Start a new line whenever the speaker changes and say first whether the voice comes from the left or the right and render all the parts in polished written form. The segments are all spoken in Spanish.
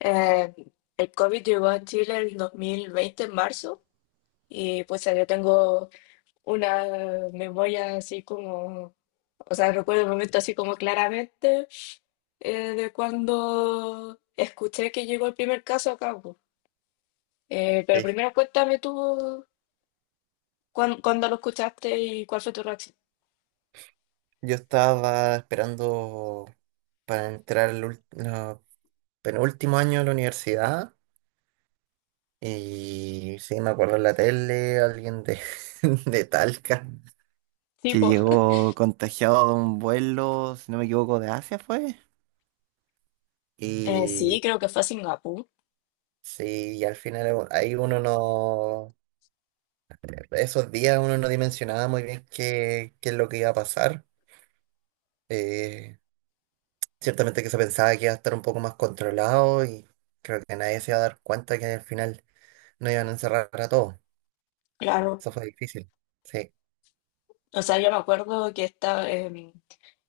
left: Eh, el COVID llegó a Chile el 2020 en marzo, y pues yo tengo una memoria así como, o sea, recuerdo el momento así como claramente de cuando escuché que llegó el primer caso acá, pues. Pero
right: Sí,
left: primero cuéntame tú cuándo lo escuchaste y cuál fue tu reacción.
right: yo estaba esperando para entrar el ult- no, penúltimo año de la universidad y sí, me acuerdo en la tele de Talca
left: Sí,
right: que
left: pues.
right: llegó contagiado de un vuelo, si no me equivoco, de Asia fue.
left: Sí,
right: Y
left: creo que fue a Singapur,
right: sí, y al final ahí uno no, esos días uno no dimensionaba muy bien qué es lo que iba a pasar. Eh, Ciertamente que se pensaba que iba a estar un poco más controlado y creo que nadie se iba a dar cuenta que al final no iban a encerrar a todos.
left: claro.
right: Eso fue difícil. Sí,
left: O sea, yo me acuerdo que estaba,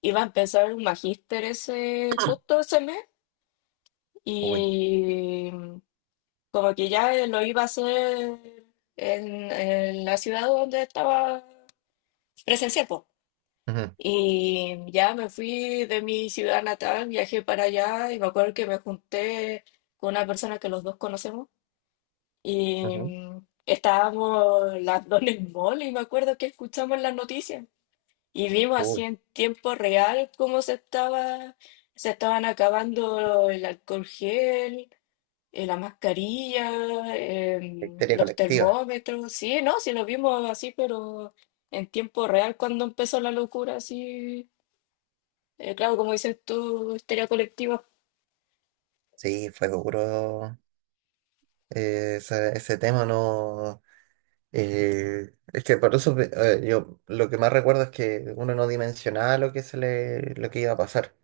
left: iba a empezar un magíster ese, justo ese mes.
right: uy.
left: Y como que ya lo iba a hacer en la ciudad donde estaba presencial, po.
right: Ujú,
left: Y ya me fui de mi ciudad natal, viajé para allá y me acuerdo que me junté con una persona que los dos conocemos y
right: ujú.
left: estábamos las dos en el mall y me acuerdo que escuchamos las noticias y vimos así
right: Uy,
left: en tiempo real se estaban acabando el alcohol gel, la mascarilla,
right: la histeria
left: los
right: colectiva.
left: termómetros. Sí, no, sí lo vimos así, pero en tiempo real cuando empezó la locura, así. Eh, claro, como dices tú, histeria colectiva,
right: Sí, fue duro ese tema, no. Es que por eso yo lo que más recuerdo es que uno no dimensionaba lo lo que iba a pasar.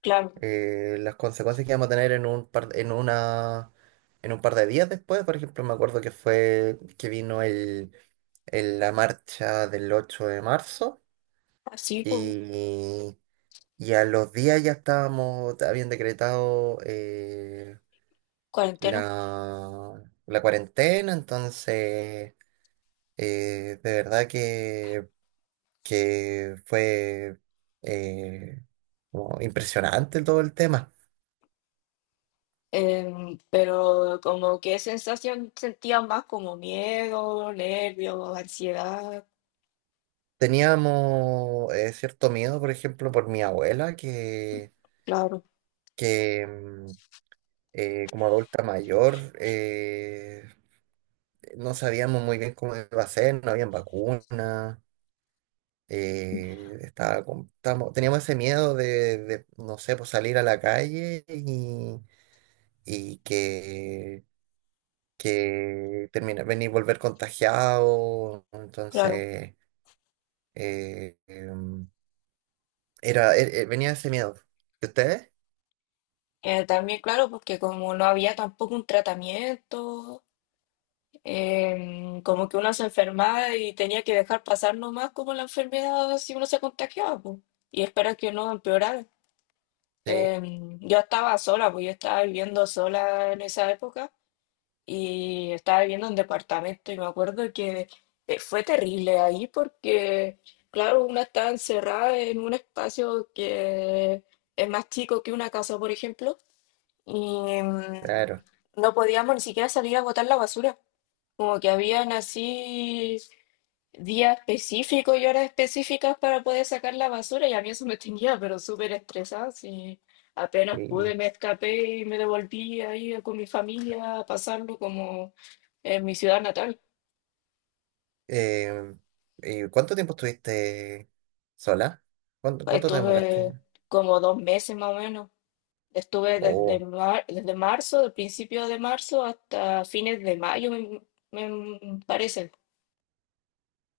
left: claro,
right: Las consecuencias que vamos a tener en un en un par de días después. Por ejemplo, me acuerdo que fue que vino la marcha del 8 de marzo
left: así como
right: y, y a los días ya estábamos, habían decretado
left: cuarentena.
right: la cuarentena, entonces de verdad que fue eh, como impresionante todo el tema.
left: Pero como que sensación sentía más como miedo, nervios, ansiedad,
right: Teníamos cierto miedo, por ejemplo, por mi abuela,
left: claro,
right: que como adulta mayor, no sabíamos muy bien cómo iba a ser, no habían vacunas, teníamos ese miedo de no sé, pues salir a la calle, y que, que volver contagiado,
left: claro.
right: entonces eh, em, venía ese miedo. ¿Y ustedes?
left: También, claro, porque como no había tampoco un tratamiento. Em, como que uno se enfermaba y tenía que dejar pasar nomás como la enfermedad si uno se contagiaba, pues, y esperar que no empeorara.
right: Sí.
left: Em, yo estaba sola, pues yo estaba viviendo sola en esa época y estaba viviendo en departamento y me acuerdo que fue terrible ahí porque, claro, una estaba encerrada en un espacio que es más chico que una casa, por ejemplo, y
right: Claro,
left: no podíamos ni siquiera salir a botar la basura. Como que habían así días específicos y horas específicas para poder sacar la basura y a mí eso me tenía, pero súper estresada. Sí. Apenas pude,
right: sí.
left: me escapé y me devolví ahí con mi familia a pasarlo como en mi ciudad natal.
right: Eh, ¿Y cuánto tiempo estuviste sola? ¿Cuánto te demoraste?
left: Estuve como dos meses más o menos. Estuve desde,
right: Oh,
left: desde marzo, del principio de marzo hasta fines de mayo, me parece.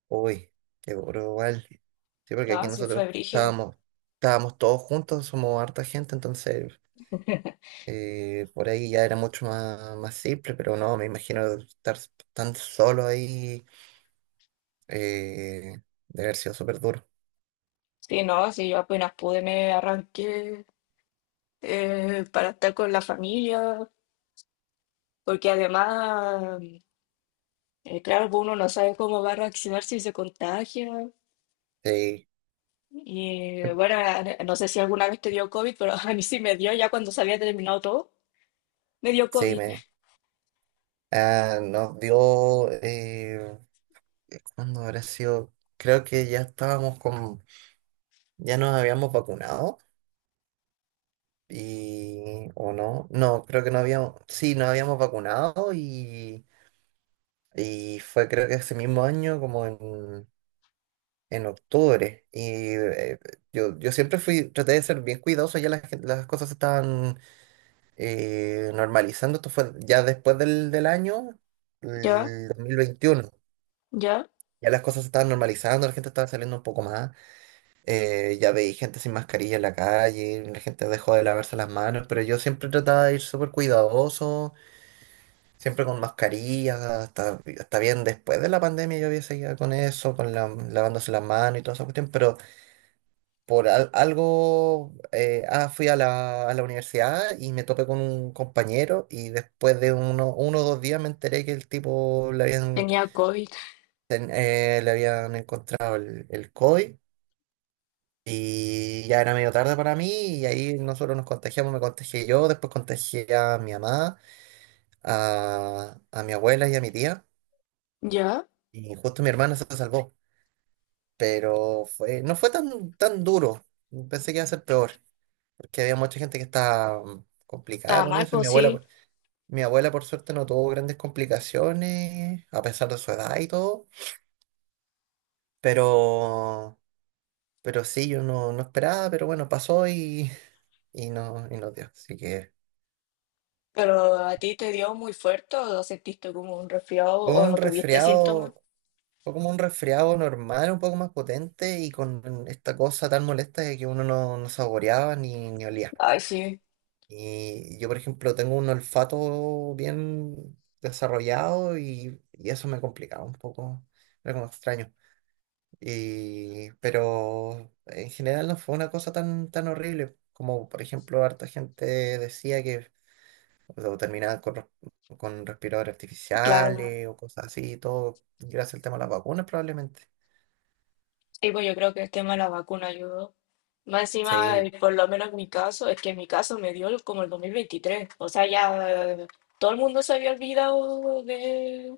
right: uy, qué duro igual. Sí, porque
left: Ah,
right: aquí
left: sí, fue brígido.
right: estábamos todos juntos, somos harta gente, entonces por ahí ya era más simple, pero no, me imagino estar tan solo ahí eh, debe haber sido súper duro.
left: Sí, no, sí, yo apenas pude, me arranqué, para estar con la familia, porque además, claro, pues uno no sabe cómo va a reaccionar si se contagia.
right: Sí,
left: Y bueno, a- no sé si alguna vez te dio COVID, pero a mí sí me dio ya cuando se había terminado todo. Me dio
right: sí,
left: COVID.
right: ah, nos dio ¿cuándo habrá sido? Creo que ya estábamos ya nos habíamos vacunado y, o no, creo que no habíamos, sí, nos habíamos vacunado y fue creo que ese mismo año como en octubre y yo siempre fui, traté de ser bien cuidadoso, ya las cosas se estaban normalizando, esto fue ya después del año,
left: Ya,
right: el 2021.
left: ya,
right: Ya las cosas se estaban normalizando, la gente estaba saliendo un poco más. Ya veis gente sin mascarilla en la calle, la gente dejó de lavarse las manos, pero yo siempre trataba de ir súper cuidadoso, siempre con mascarilla, hasta bien después de la pandemia yo había seguido con eso, con la- lavándose las manos y toda esa cuestión, pero por algo fui a a la universidad y me topé con un compañero y después de uno o dos días me enteré que el tipo
left: tenía COVID.
right: le habían encontrado el COVID. Y ya era medio tarde para mí y ahí nosotros nos contagiamos, me contagié yo, después contagié a mi mamá, a mi abuela y a mi tía.
left: Ya,
right: Y justo mi hermana se salvó. Pero no fue tan duro. Pensé que iba a ser peor, porque había mucha gente que estaba complicada
left: estaba
right: con
left: mal,
right: eso. Y mi
left: pues sí.
right: mi abuela por suerte no tuvo grandes complicaciones, a pesar de su edad y todo. Pero, pero sí, yo no esperaba, pero bueno, pasó y no dio. Así que...
left: Pero a ti te dio muy fuerte o sentiste como un resfriado
right: Fue
left: o
right: un
left: no tuviste síntomas.
right: resfriado, fue como un resfriado normal, un poco más potente y con esta cosa tan molesta de que uno no, no saboreaba ni olía.
left: Ay, sí,
right: Y yo, por ejemplo, tengo un olfato bien desarrollado y eso me complicaba un poco, era como extraño. Y, pero en general no fue una cosa tan horrible como, por ejemplo, harta gente decía que o sea, terminaban con respiradores
left: claro.
right: artificiales o cosas así, todo gracias al tema de las vacunas probablemente.
left: Y pues yo creo que el tema de la vacuna ayudó. Más encima,
right: Sí,
left: por lo menos en mi caso, es que en mi caso me dio como el 2023. O sea, ya, todo el mundo se había olvidado de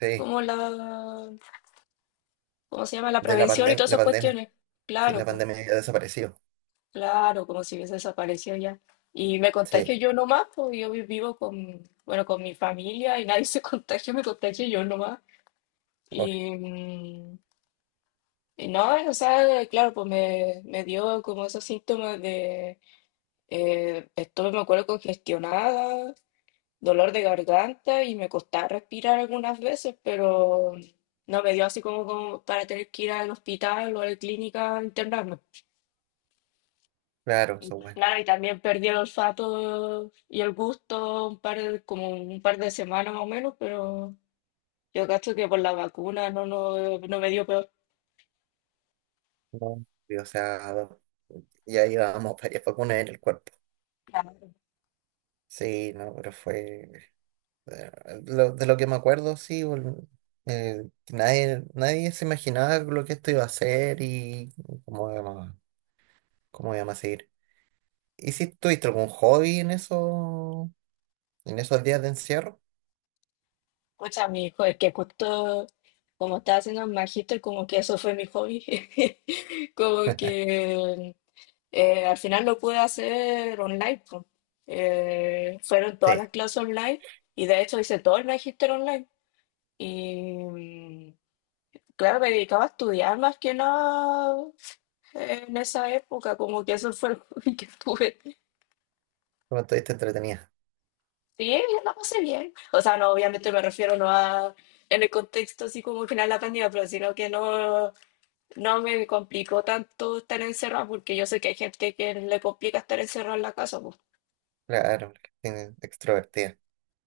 right: sí,
left: como la, ¿cómo se llama? La
right: de la
left: prevención y
right: pandemia,
left: todas
right: la
left: esas
right: pandemia.
left: cuestiones.
right: Sí,
left: Claro,
right: la
left: pues,
right: pandemia ya desapareció.
left: claro, como si hubiese desaparecido ya. Y me contagio
right: Sí,
left: yo nomás, pues yo vivo con, bueno, con mi familia y nadie se contagia, me contagio yo nomás.
right: uy,
left: Y, y no, o sea, claro, pues me dio como esos síntomas. Estuve, me acuerdo, congestionada, dolor de garganta y me costaba respirar algunas veces, pero no me dio así como, como para tener que ir al hospital o a la clínica a internarme.
right: claro,
left: Y
right: eso bueno.
left: claro, y también perdí el olfato y el gusto un par de, como un par de semanas más o menos, pero yo cacho que por la vacuna no, no me dio peor.
right: No. Y o sea, ya llevábamos varias vacunas en el cuerpo.
left: Claro.
right: Sí, no, pero fue... eh, de lo que me acuerdo, sí, que nadie, nadie se imaginaba lo que esto iba a ser y cómo íbamos, cómo íbamos a seguir. ¿Y si tuviste algún hobby en eso, en esos días de encierro?
left: Escucha, mi hijo, es que justo como estaba haciendo el magíster, como que eso fue mi hobby. Como que al final lo pude hacer online, po. Fueron todas
right: Sí,
left: las clases online y de hecho hice todo el magister online. Y claro, me dedicaba a estudiar más que nada en esa época, como que eso fue lo hobby que tuve.
right: como estuviste entretenida.
left: Sí, la pasé bien. O sea, no, obviamente me refiero no a en el contexto así como al final de la pandemia, pero sino que no, no me complicó tanto estar encerrada, porque yo sé que hay gente que le complica estar encerrada en la casa, po.
right: Claro, porque tiene- extrovertida.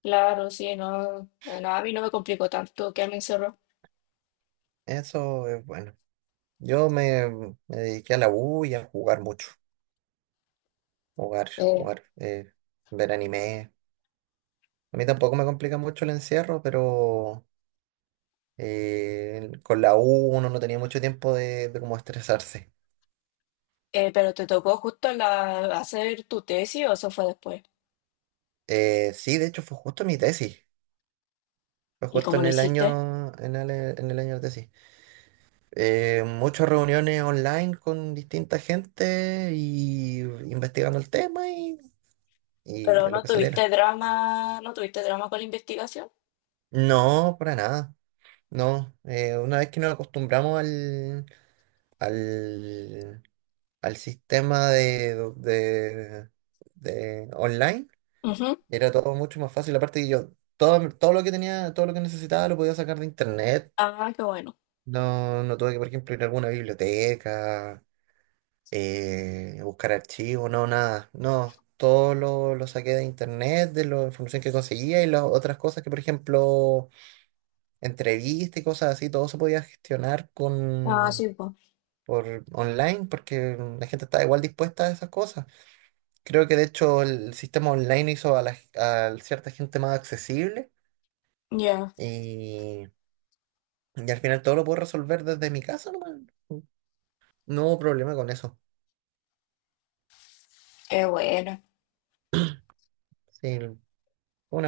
left: Claro, sí, no, no, a mí no me complicó tanto quedarme encerrado.
right: Eso es bueno. Yo me, me dediqué a la U y a jugar mucho.
left: Eh,
right: Jugar, ver anime. A mí tampoco me complica mucho el encierro, pero con la U uno no tenía mucho tiempo de como estresarse.
left: pero te tocó justo la, hacer tu tesis o eso fue después.
right: Sí, de hecho fue justo mi tesis. Fue
left: ¿Y
right: justo
left: cómo
right: en
left: lo
right: el
left: hiciste?
right: año, en en el año de tesis. Muchas reuniones online con distinta gente y investigando el tema y
left: Pero
right: a lo
left: no
right: que saliera.
left: tuviste drama, no tuviste drama con la investigación.
right: No, para nada. No, una vez que nos acostumbramos al, al sistema de online,
left: Ujú.
right: era todo mucho más fácil. Aparte que yo, todo, todo lo que tenía, todo lo que necesitaba lo podía sacar de internet.
left: Ah, qué bueno.
right: No, no tuve que, por ejemplo, ir a alguna biblioteca buscar archivos, no, nada. No, todo lo saqué de internet, de la información que conseguía y las otras cosas que, por ejemplo, entrevistas y cosas así, todo se podía gestionar
left: Ah,
right: con,
left: sí, pues.
right: por online porque la gente estaba igual dispuesta a esas cosas. Creo que de hecho el sistema online hizo a, a cierta gente más accesible
left: Ya,
right: y, y al final todo lo puedo resolver desde mi casa, nomás. No hubo problema con eso.
left: qué bueno.
right: Sí, fue una